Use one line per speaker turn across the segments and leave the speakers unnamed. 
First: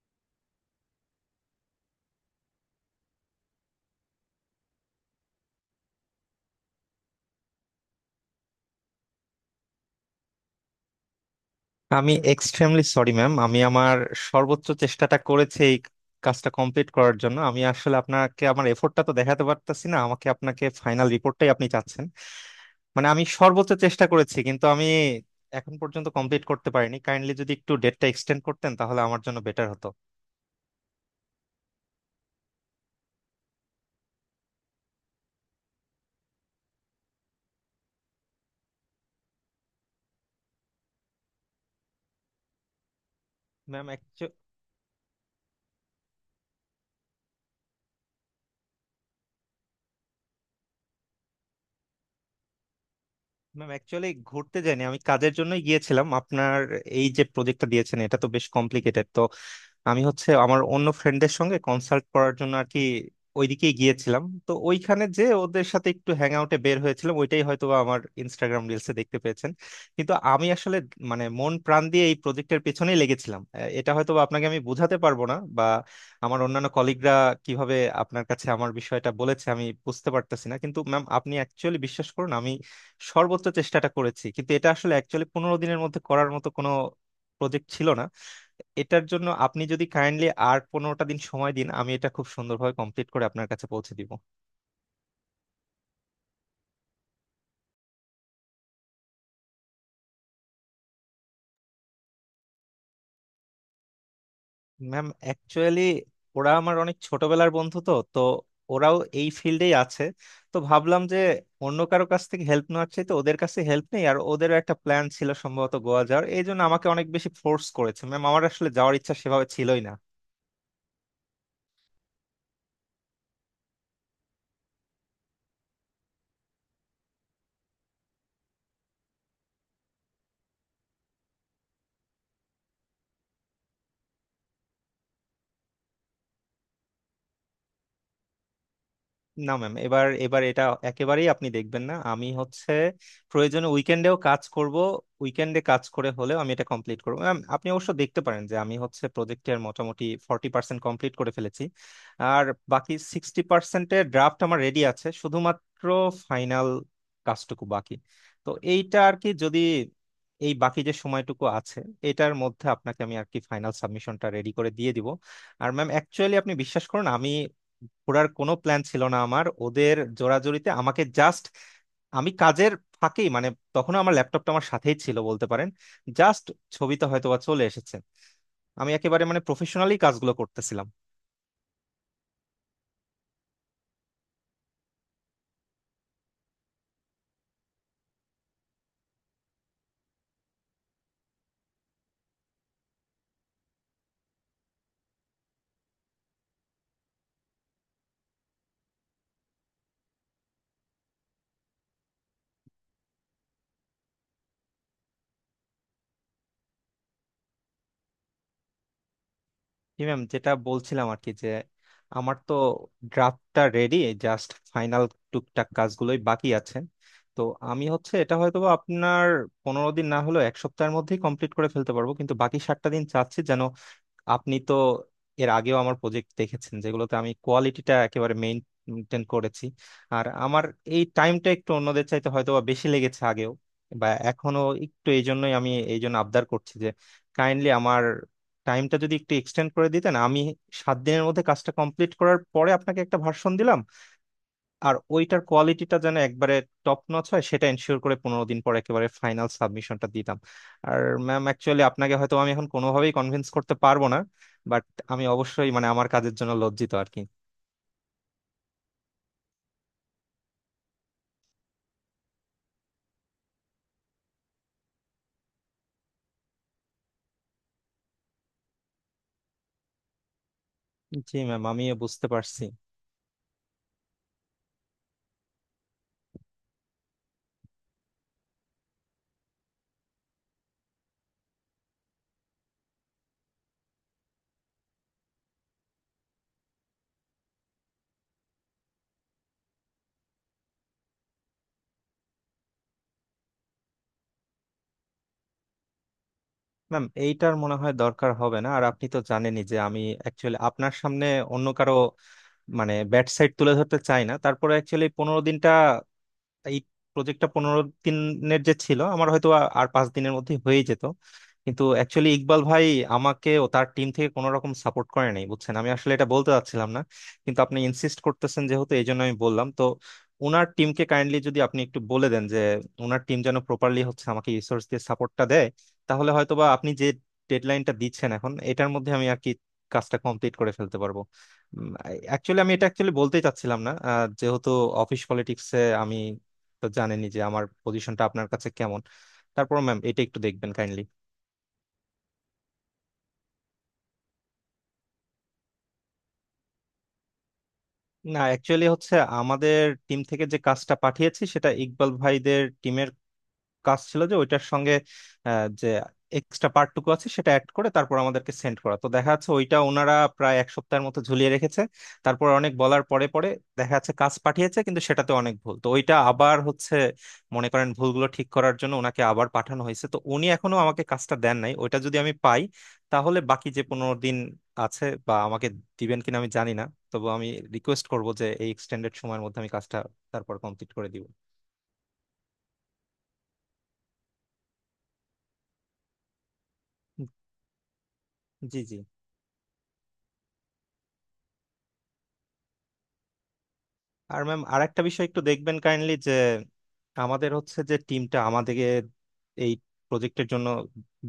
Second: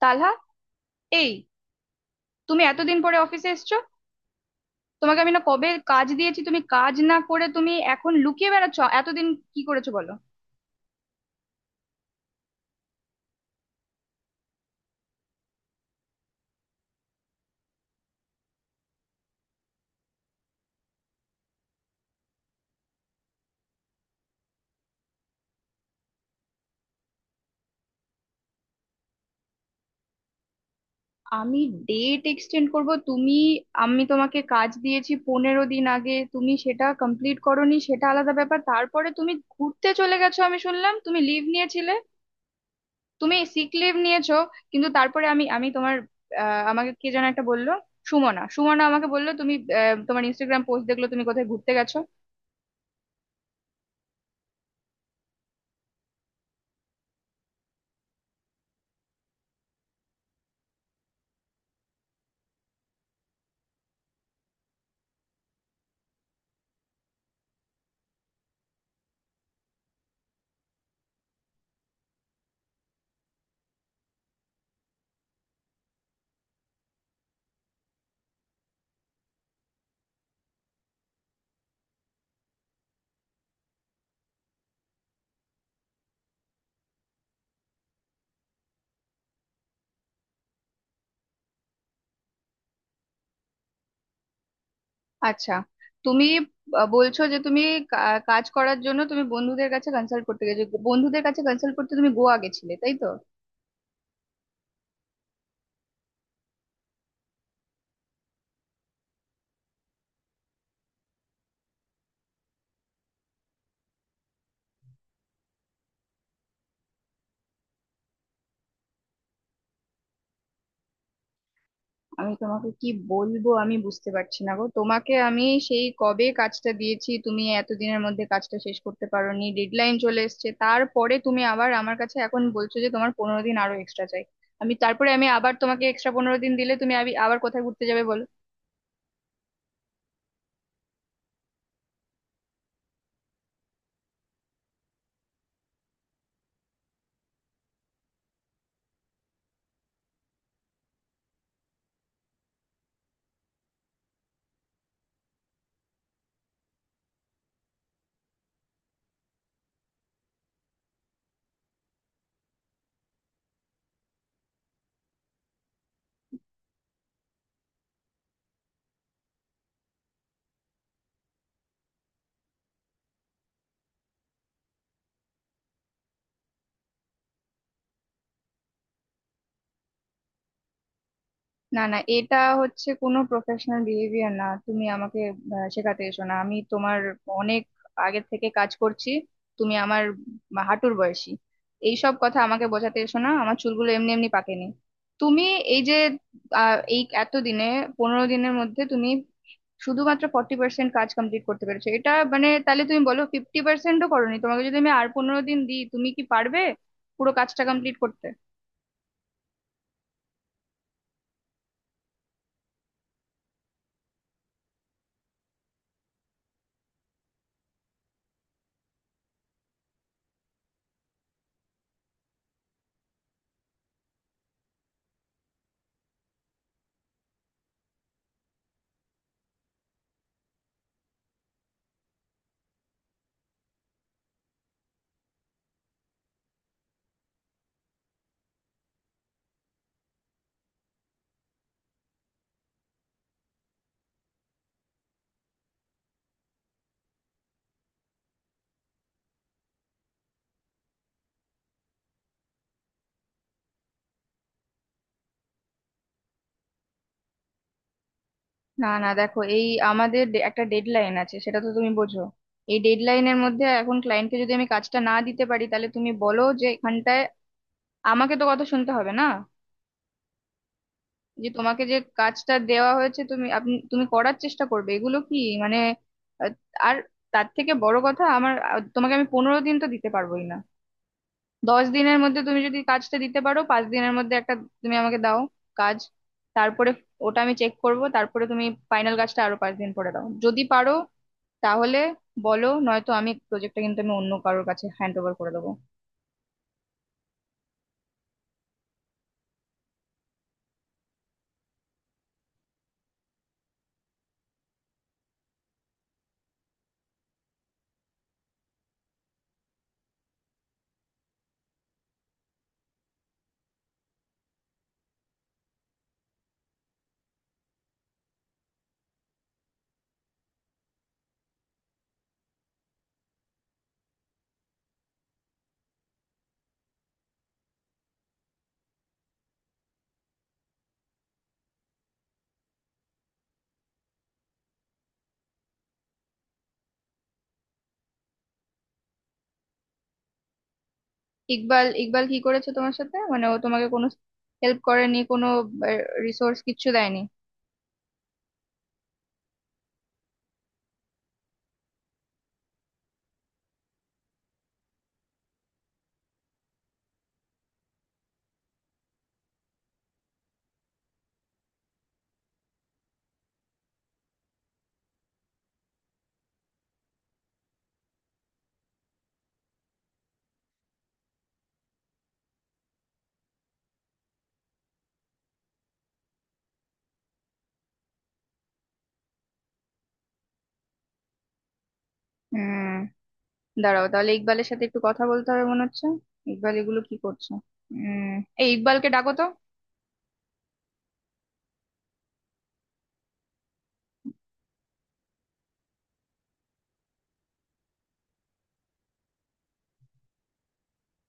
তালহা! এই, তুমি এতদিন পরে অফিসে এসছো? তোমাকে আমি না কবে কাজ দিয়েছি, তুমি কাজ না করে তুমি এখন লুকিয়ে বেড়াচ্ছো। এতদিন কি করেছো, বলো।
আমি এক্সট্রিমলি সরি ম্যাম। আমি আমার সর্বোচ্চ চেষ্টাটা করেছি এই কাজটা কমপ্লিট করার জন্য। আমি আসলে আপনাকে আমার এফোর্টটা তো দেখাতে পারতাছি না, আমাকে আপনাকে ফাইনাল রিপোর্টটাই আপনি চাচ্ছেন। মানে আমি সর্বোচ্চ চেষ্টা করেছি, কিন্তু আমি এখন পর্যন্ত কমপ্লিট করতে পারিনি। কাইন্ডলি যদি একটু ডেটটা এক্সটেন্ড করতেন, তাহলে আমার জন্য বেটার হতো।
আমি ডেট এক্সটেন্ড করব? তুমি... আমি তোমাকে কাজ দিয়েছি 15 দিন আগে, তুমি সেটা কমপ্লিট করোনি, সেটা আলাদা ব্যাপার। তারপরে তুমি ঘুরতে চলে গেছো, আমি শুনলাম তুমি লিভ নিয়েছিলে। তুমি সিক
ম্যাম
লিভ নিয়েছো? কিন্তু তারপরে আমি আমি তোমার, আমাকে কে যেন একটা বললো। সুমনা সুমনা আমাকে বললো তুমি, তোমার ইনস্টাগ্রাম পোস্ট দেখলো তুমি কোথায় ঘুরতে গেছো।
ম্যাম অ্যাকচুয়ালি ঘুরতে যাইনি, আমি কাজের জন্যই গিয়েছিলাম। আপনার এই যে প্রজেক্টটা দিয়েছেন, এটা তো বেশ কমপ্লিকেটেড, তো আমি হচ্ছে আমার অন্য ফ্রেন্ডদের সঙ্গে কনসাল্ট করার জন্য আর কি ওইদিকেই গিয়েছিলাম। তো ওইখানে যে ওদের সাথে একটু হ্যাং আউটে বের হয়েছিলাম, ওইটাই হয়তো বা আমার ইনস্টাগ্রাম রিলসে দেখতে পেয়েছেন। কিন্তু আমি আসলে মানে মন প্রাণ দিয়ে এই প্রজেক্টের পেছনেই লেগেছিলাম। এটা হয়তো বা আপনাকে আমি বোঝাতে পারবো না, বা আমার অন্যান্য কলিগরা কিভাবে আপনার কাছে আমার বিষয়টা বলেছে আমি বুঝতে পারতেছি না। কিন্তু ম্যাম আপনি অ্যাকচুয়ালি বিশ্বাস করুন, আমি সর্বোচ্চ চেষ্টাটা করেছি। কিন্তু এটা আসলে অ্যাকচুয়ালি 15 দিনের মধ্যে করার মতো কোনো প্রজেক্ট ছিল না। এটার জন্য আপনি যদি কাইন্ডলি আর 15টা দিন সময় দিন, আমি এটা খুব সুন্দরভাবে কমপ্লিট করে আপনার কাছে পৌঁছে দিব।
আচ্ছা, তুমি বলছো যে তুমি কাজ করার জন্য তুমি বন্ধুদের কাছে কনসাল্ট করতে গেছো। বন্ধুদের কাছে কনসাল্ট করতে তুমি গোয়া গেছিলে, তাই তো?
ম্যাম অ্যাকচুয়ালি ওরা আমার অনেক ছোটবেলার বন্ধু, তো তো ওরাও এই ফিল্ডেই আছে। তো ভাবলাম যে অন্য কারো কাছ থেকে হেল্প নেওয়ার চাইতে ওদের কাছে হেল্প নেই। আর ওদেরও একটা প্ল্যান ছিল সম্ভবত গোয়া যাওয়ার, এই জন্য আমাকে অনেক বেশি ফোর্স করেছে। ম্যাম, আমার আসলে যাওয়ার ইচ্ছা সেভাবে ছিলই না।
আমি তোমাকে কি বলবো আমি বুঝতে পারছি না গো। তোমাকে আমি সেই কবে কাজটা দিয়েছি, তুমি এতদিনের মধ্যে কাজটা শেষ করতে পারোনি, ডেডলাইন চলে এসেছে। তারপরে তুমি আবার আমার কাছে এখন বলছো যে তোমার 15 দিন আরো এক্সট্রা চাই। আমি তারপরে আমি আবার তোমাকে এক্সট্রা 15 দিন দিলে তুমি আবার কোথায় ঘুরতে যাবে, বলো?
না ম্যাম, এবার এবার এটা একেবারেই আপনি দেখবেন না। আমি হচ্ছে প্রয়োজনে উইকেন্ডেও কাজ করব, উইকেন্ডে কাজ করে হলেও আমি এটা কমপ্লিট করব। ম্যাম আপনি অবশ্য দেখতে পারেন যে আমি হচ্ছে প্রজেক্টের মোটামুটি 40% কমপ্লিট করে ফেলেছি। আর বাকি 60% ড্রাফট আমার রেডি আছে, শুধুমাত্র ফাইনাল কাজটুকু বাকি। তো এইটা আর কি, যদি এই বাকি যে সময়টুকু আছে, এটার মধ্যে আপনাকে আমি আর কি ফাইনাল সাবমিশনটা রেডি করে দিয়ে দিব। আর ম্যাম অ্যাকচুয়ালি আপনি বিশ্বাস করুন, আমি ঘোরার কোনো প্ল্যান ছিল না আমার। ওদের জোরাজুরিতে আমাকে জাস্ট, আমি কাজের ফাঁকেই মানে তখনও আমার ল্যাপটপটা আমার সাথেই ছিল বলতে পারেন। জাস্ট ছবিটা হয়তো বা চলে এসেছে, আমি একেবারে মানে প্রফেশনালি কাজগুলো করতেছিলাম।
না, না, এটা হচ্ছে কোনো প্রফেশনাল বিহেভিয়ার না। তুমি আমাকে শেখাতে এসো না। আমি তোমার অনেক আগের থেকে কাজ করছি। তুমি আমার হাঁটুর বয়সী। এইসব কথা আমাকে বোঝাতে এসো না, আমার চুলগুলো এমনি এমনি পাকেনি। তুমি এই যে, এই এতদিনে, 15 দিনের মধ্যে তুমি শুধুমাত্র 40% কাজ কমপ্লিট করতে পেরেছো। এটা মানে তাহলে তুমি বলো 50%ও করোনি। তোমাকে যদি আমি আর 15 দিন দিই, তুমি কি পারবে পুরো কাজটা কমপ্লিট করতে?
জি ম্যাম, যেটা বলছিলাম আর কি, যে আমার তো ড্রাফটটা রেডি, জাস্ট ফাইনাল টুকটাক কাজগুলোই বাকি আছে। তো আমি হচ্ছে এটা হয়তো বা আপনার 15 দিন না হলেও এক সপ্তাহের মধ্যেই কমপ্লিট করে ফেলতে পারবো। কিন্তু বাকি 7টা দিন চাচ্ছি যেন, আপনি তো এর আগেও আমার প্রজেক্ট দেখেছেন যেগুলোতে আমি কোয়ালিটিটা একেবারে মেনটেন করেছি। আর আমার এই টাইমটা একটু অন্যদের চাইতে হয়তো বা বেশি লেগেছে আগেও বা এখনো একটু, এই জন্যই আমি এই জন্য আবদার করছি যে কাইন্ডলি আমার টাইমটা যদি একটু এক্সটেন্ড করে দিতেন, আমি 7 দিনের মধ্যে কাজটা কমপ্লিট করার পরে আপনাকে একটা ভার্সন দিলাম। আর ওইটার কোয়ালিটিটা যেন একবারে টপ নচ হয় সেটা এনশিওর করে 15 দিন পর একেবারে ফাইনাল সাবমিশনটা দিতাম। আর ম্যাম অ্যাকচুয়ালি আপনাকে হয়তো আমি এখন কোনোভাবেই কনভিন্স করতে পারবো না, বাট আমি অবশ্যই মানে আমার কাজের জন্য লজ্জিত আর কি।
না, না, দেখো, এই আমাদের একটা ডেডলাইন আছে, সেটা তো তুমি বোঝো। এই ডেডলাইনের মধ্যে এখন ক্লায়েন্টকে যদি আমি কাজটা না দিতে পারি, তাহলে তুমি বলো, যে এখানটায় আমাকে তো কথা শুনতে হবে না?
জি
যে
ম্যাম,
তোমাকে
আমিও
যে
বুঝতে
কাজটা
পারছি।
দেওয়া হয়েছে তুমি আপনি তুমি করার চেষ্টা করবে, এগুলো কি মানে, আহ, আর তার থেকে বড় কথা আমার, তোমাকে আমি 15 দিন তো দিতে পারবোই না। 10 দিনের মধ্যে তুমি যদি কাজটা দিতে পারো, 5 দিনের মধ্যে একটা তুমি আমাকে দাও কাজ, তারপরে ওটা আমি চেক করব, তারপরে তুমি ফাইনাল কাজটা আরো 5 দিন পরে দাও যদি পারো। তাহলে বলো, নয়তো আমি প্রজেক্টটা কিন্তু আমি অন্য কারোর কাছে হ্যান্ড ওভার করে দেবো।
ম্যাম এইটার মনে হয় দরকার হবে না। আর আপনি তো জানেনই যে আমি অ্যাকচুয়ালি আপনার সামনে অন্য কারো মানে ব্যাড সাইড তুলে ধরতে চাই না। তারপরে অ্যাকচুয়ালি 15 দিনটা, এই প্রজেক্টটা 15 দিনের যে ছিল, আমার হয়তো আর 5 দিনের মধ্যে হয়ে যেত। কিন্তু অ্যাকচুয়ালি ইকবাল ভাই আমাকে ও তার টিম থেকে কোনো রকম সাপোর্ট করে নাই বুঝছেন। আমি আসলে এটা বলতে চাচ্ছিলাম না, কিন্তু আপনি ইনসিস্ট করতেছেন যেহেতু, এই জন্য আমি বললাম। তো ওনার টিমকে কাইন্ডলি যদি আপনি একটু বলে দেন যে ওনার টিম যেন প্রপারলি হচ্ছে আমাকে রিসোর্স দিয়ে সাপোর্টটা দেয়, তাহলে হয়তোবা আপনি যে ডেডলাইনটা দিচ্ছেন এখন এটার মধ্যে আমি আর কি কাজটা কমপ্লিট করে ফেলতে পারবো। অ্যাকচুয়ালি আমি এটা অ্যাকচুয়ালি বলতেই চাচ্ছিলাম না যেহেতু অফিস পলিটিক্সে আমি তো জানেনই যে আমার পজিশনটা আপনার কাছে কেমন। তারপর ম্যাম এটা একটু দেখবেন কাইন্ডলি।
ইকবাল ইকবাল কি করেছে তোমার সাথে? মানে ও তোমাকে কোনো হেল্প করেনি, কোনো রিসোর্স কিচ্ছু দেয়নি?
না, অ্যাকচুয়ালি হচ্ছে আমাদের টিম থেকে যে কাজটা পাঠিয়েছি, সেটা ইকবাল ভাইদের টিমের কাজ ছিল যে ওইটার সঙ্গে যে এক্সট্রা পার্টটুকু আছে সেটা অ্যাড করে তারপর আমাদেরকে সেন্ড করা। তো দেখা যাচ্ছে ওইটা ওনারা প্রায় এক সপ্তাহের মতো ঝুলিয়ে রেখেছে। তারপর অনেক বলার পরে পরে দেখা যাচ্ছে কাজ পাঠিয়েছে, কিন্তু সেটাতে অনেক ভুল। তো ওইটা আবার হচ্ছে মনে করেন ভুলগুলো ঠিক করার জন্য ওনাকে আবার পাঠানো হয়েছে। তো উনি এখনো আমাকে কাজটা দেন নাই, ওইটা যদি আমি পাই তাহলে বাকি যে 15 দিন আছে বা আমাকে দিবেন কিনা আমি জানি না, তবু আমি রিকোয়েস্ট করব যে এই এক্সটেন্ডেড সময়ের মধ্যে আমি কাজটা তারপর কমপ্লিট করে দিব।
হুম, দাঁড়াও, তাহলে ইকবালের সাথে একটু কথা বলতে হবে মনে হচ্ছে। ইকবাল এগুলো কি করছে! উম এই,
জি জি।
ইকবালকে ডাকো তো।
আর ম্যাম আর একটা বিষয় একটু দেখবেন কাইন্ডলি, যে আমাদের হচ্ছে যে টিমটা আমাদেরকে এই প্রজেক্টের জন্য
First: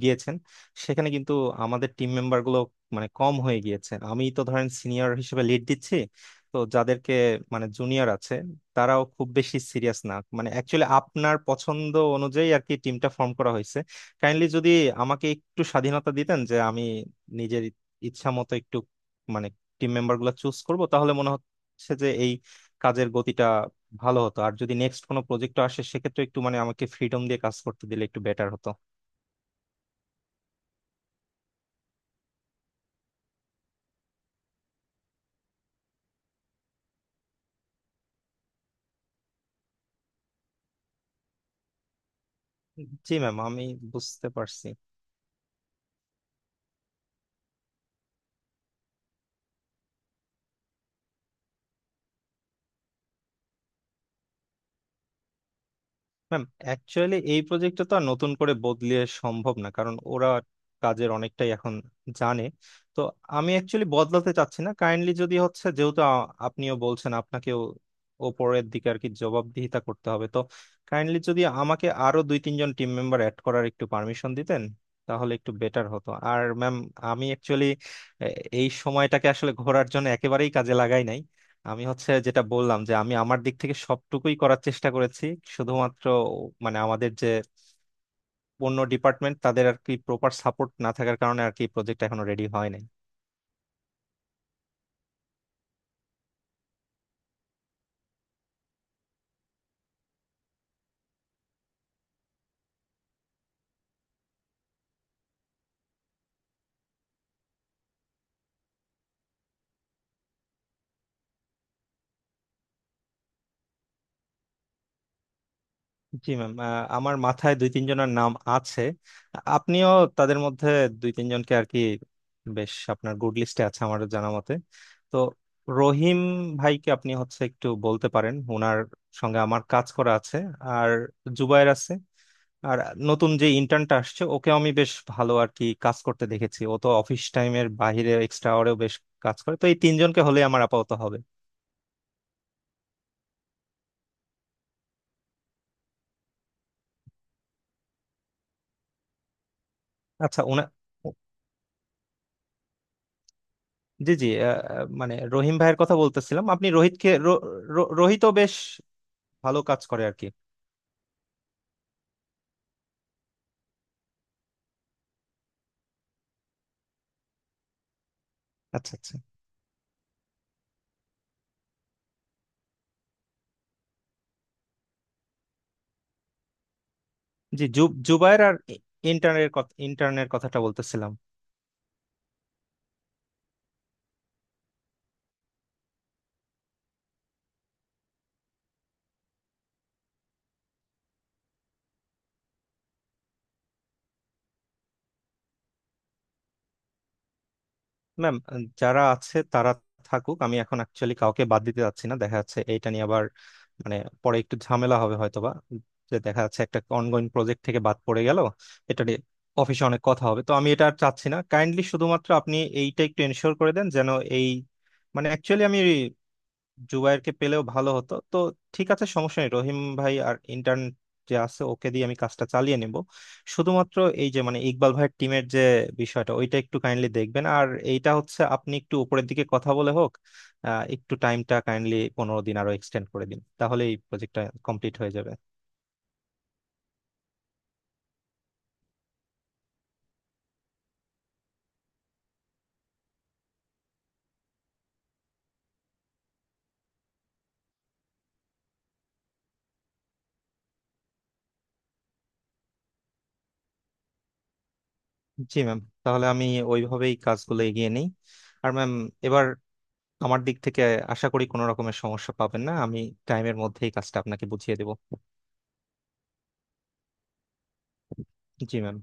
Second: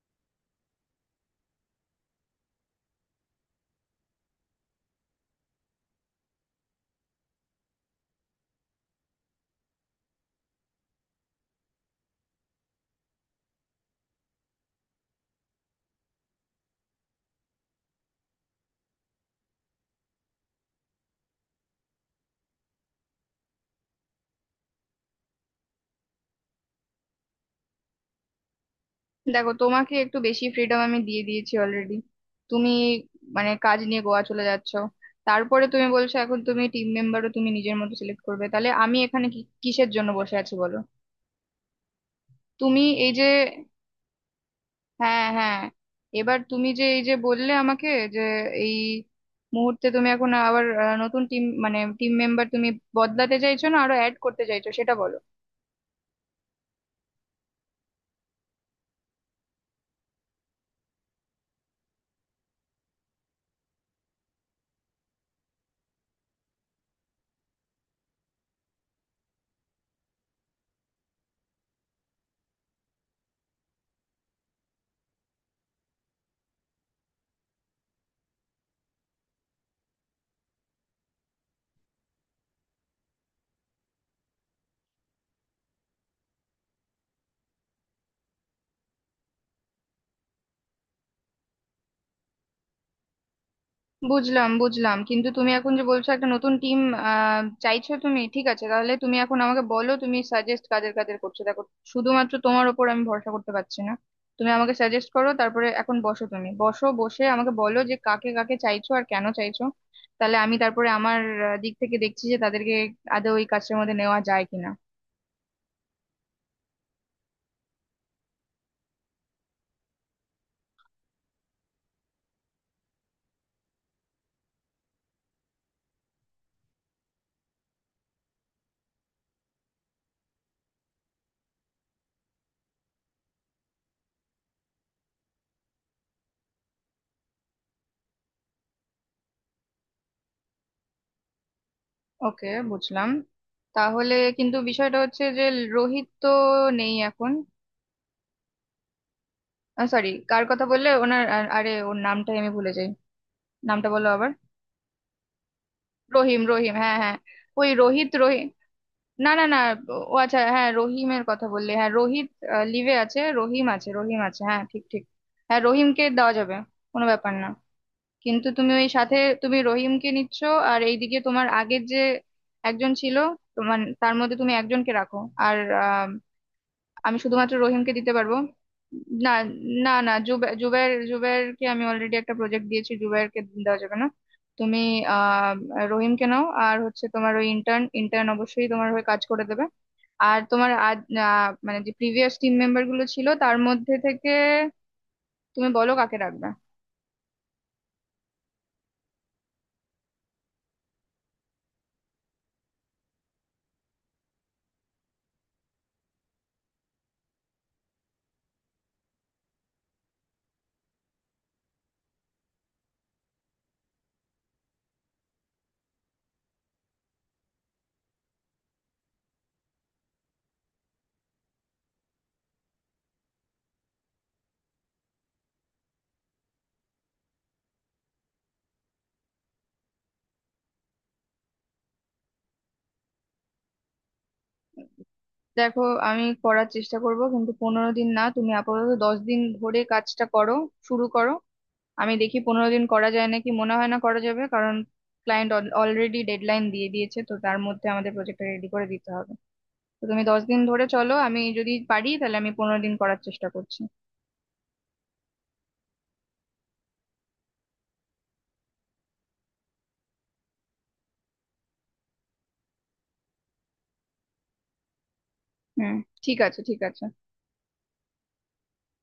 দিয়েছেন, সেখানে কিন্তু আমাদের টিম মেম্বার গুলো মানে কম হয়ে গিয়েছে। আমি তো ধরেন সিনিয়র হিসেবে লিড দিচ্ছি, তো যাদেরকে মানে জুনিয়র আছে তারাও খুব বেশি সিরিয়াস না। মানে অ্যাকচুয়ালি আপনার পছন্দ অনুযায়ী আর কি টিমটা ফর্ম করা হয়েছে। কাইন্ডলি যদি আমাকে একটু স্বাধীনতা দিতেন যে আমি নিজের ইচ্ছা মতো একটু মানে টিম মেম্বার গুলো চুজ করবো, তাহলে মনে হয় হচ্ছে যে এই কাজের গতিটা ভালো হতো। আর যদি নেক্সট কোনো প্রজেক্ট আসে সেক্ষেত্রে একটু মানে আমাকে ফ্রিডম দিয়ে কাজ করতে দিলে একটু বেটার হতো।
দেখো, তোমাকে একটু বেশি ফ্রিডম আমি দিয়ে দিয়েছি অলরেডি। তুমি মানে কাজ নিয়ে গোয়া চলে যাচ্ছ, তারপরে তুমি বলছো এখন তুমি টিম মেম্বারও তুমি নিজের মতো সিলেক্ট করবে, তাহলে আমি এখানে কিসের জন্য বসে আছি, বলো? তুমি এই
জি
যে...
ম্যাম, আমি বুঝতে পারছি।
হ্যাঁ, হ্যাঁ, এবার তুমি যে এই যে বললে আমাকে, যে এই মুহূর্তে তুমি এখন আবার, নতুন টিম মানে টিম মেম্বার তুমি বদলাতে চাইছো, না আরো অ্যাড করতে চাইছো, সেটা বলো।
ম্যাম অ্যাকচুয়ালি এই প্রজেক্টটা তো আর নতুন করে বদলিয়ে সম্ভব না, কারণ ওরা কাজের অনেকটাই এখন জানে। তো আমি অ্যাকচুয়ালি বদলাতে চাচ্ছি না। কাইন্ডলি যদি হচ্ছে যেহেতু আপনিও বলছেন আপনাকেও ওপরের দিকে আর কি জবাবদিহিতা করতে হবে, তো কাইন্ডলি যদি আমাকে আরো দুই তিনজন টিম মেম্বার অ্যাড করার একটু পারমিশন দিতেন তাহলে একটু বেটার হতো। আর ম্যাম আমি অ্যাকচুয়ালি এই সময়টাকে আসলে ঘোরার জন্য একেবারেই কাজে লাগাই নাই। আমি হচ্ছে যেটা বললাম যে আমি আমার দিক থেকে সবটুকুই করার চেষ্টা করেছি। শুধুমাত্র মানে আমাদের যে অন্য ডিপার্টমেন্ট তাদের আর কি প্রপার সাপোর্ট না থাকার কারণে আর কি প্রজেক্ট এখনো রেডি হয় নাই।
বুঝলাম, বুঝলাম, কিন্তু তুমি এখন যে বলছো একটা নতুন টিম চাইছো তুমি। ঠিক আছে, তাহলে তুমি এখন আমাকে বলো তুমি সাজেস্ট কাদের কাদের করছো। দেখো, শুধুমাত্র তোমার ওপর আমি ভরসা করতে পারছি না। তুমি আমাকে সাজেস্ট করো, তারপরে এখন বসো, তুমি বসো, বসে আমাকে বলো যে কাকে কাকে চাইছো আর কেন চাইছো। তাহলে আমি তারপরে আমার দিক থেকে দেখছি যে তাদেরকে আদৌ ওই কাজের মধ্যে নেওয়া যায় কিনা।
জি ম্যাম, আমার মাথায় দুই তিনজনের নাম আছে। আপনিও তাদের মধ্যে দুই তিনজনকে আর কি বেশ আপনার গুড লিস্টে আছে আমার জানা মতে। তো রহিম ভাইকে আপনি হচ্ছে একটু বলতে পারেন, ওনার সঙ্গে আমার কাজ করা আছে। আর জুবায়ের আছে। আর নতুন যে ইন্টার্নটা আসছে ওকে আমি বেশ ভালো আর কি কাজ করতে দেখেছি। ও তো অফিস টাইমের বাইরে এক্সট্রা আওয়ারেও বেশ কাজ করে। তো এই তিনজনকে হলে আমার আপাতত হবে।
ওকে, বুঝলাম। তাহলে কিন্তু বিষয়টা হচ্ছে যে রোহিত তো নেই এখন। সরি,
আচ্ছা
কার
উনা,
কথা বললে? ওনার আরে, ওর নামটাই আমি ভুলে যাই। নামটা বলো
জি জি,
আবার।
আহ, আহ, মানে রহিম ভাইয়ের কথা
রহিম,
বলতেছিলাম, আপনি
রহিম, হ্যাঁ,
রোহিতকে
হ্যাঁ, ওই রোহিত
রোহিতও
রহিম,
বেশ
না, না,
ভালো
না।
কাজ করে আর
ও
কি।
আচ্ছা, হ্যাঁ, রহিমের কথা বললে। হ্যাঁ, রোহিত লিভে আছে, রহিম আছে, রহিম আছে, হ্যাঁ, ঠিক, ঠিক। হ্যাঁ, রহিমকে দেওয়া যাবে, কোনো ব্যাপার না। কিন্তু তুমি ওই
আচ্ছা আচ্ছা।
সাথে, তুমি রহিমকে নিচ্ছ, আর এইদিকে তোমার আগের যে একজন ছিল তোমার, তার মধ্যে তুমি একজনকে রাখো। আর, আহ আমি শুধুমাত্র
জি
রহিমকে দিতে পারবো।
জুবায়ের আর
না, না, না,
ইন্টার্নের কথাটা
জুবের,
বলতেছিলাম।
জুবেরকে আমি অলরেডি একটা প্রজেক্ট দিয়েছি, জুবেরকে দেওয়া যাবে না। তুমি, আহ রহিমকে নাও, আর হচ্ছে তোমার ওই ইন্টার্ন, ইন্টার্ন অবশ্যই তোমার হয়ে কাজ করে দেবে। আর তোমার আজ, মানে যে প্রিভিয়াস টিম মেম্বার গুলো ছিল তার মধ্যে থেকে তুমি বলো কাকে রাখবে।
ম্যাম যারা আছে তারা থাকুক, আমি এখন অ্যাকচুয়ালি কাউকে বাদ দিতে যাচ্ছি না। দেখা যাচ্ছে এইটা নিয়ে আবার মানে পরে একটু ঝামেলা হবে হয়তোবা, যে দেখা যাচ্ছে একটা অনগোয়িং প্রজেক্ট থেকে বাদ পড়ে গেল, এটা নিয়ে অফিসে অনেক কথা হবে। তো আমি এটা আর চাচ্ছি না। কাইন্ডলি শুধুমাত্র আপনি এইটা একটু এনশিওর করে দেন যেন এই মানে অ্যাকচুয়ালি আমি জুবায়েরকে পেলেও ভালো হতো। তো ঠিক আছে, সমস্যা নেই, রহিম ভাই আর ইন্টার্ন যে আছে ওকে দিয়ে আমি কাজটা চালিয়ে নিব। শুধুমাত্র এই যে মানে ইকবাল ভাইয়ের টিমের যে বিষয়টা, ওইটা একটু কাইন্ডলি দেখবেন। আর এইটা হচ্ছে আপনি একটু উপরের দিকে কথা বলে হোক একটু টাইমটা কাইন্ডলি 15 দিন আরো এক্সটেন্ড করে দিন, তাহলে এই প্রজেক্টটা কমপ্লিট হয়ে যাবে।
দেখো, আমি করার চেষ্টা করব, কিন্তু 15 দিন না, তুমি আপাতত 10 দিন ধরে কাজটা করো, শুরু করো। আমি দেখি 15 দিন করা যায় নাকি, মনে হয় না করা যাবে, কারণ ক্লায়েন্ট অলরেডি ডেডলাইন দিয়ে দিয়েছে, তো তার মধ্যে আমাদের প্রজেক্টটা রেডি করে দিতে হবে। তো তুমি 10 দিন ধরে চলো, আমি যদি পারি তাহলে আমি 15 দিন করার চেষ্টা করছি।
জি ম্যাম, তাহলে আমি ওইভাবেই কাজগুলো এগিয়ে নিই। আর ম্যাম এবার আমার দিক থেকে আশা করি কোনো রকমের সমস্যা পাবেন না, আমি টাইমের মধ্যেই কাজটা আপনাকে বুঝিয়ে দেবো।
হুম, ঠিক আছে, ঠিক আছে।
জি ম্যাম।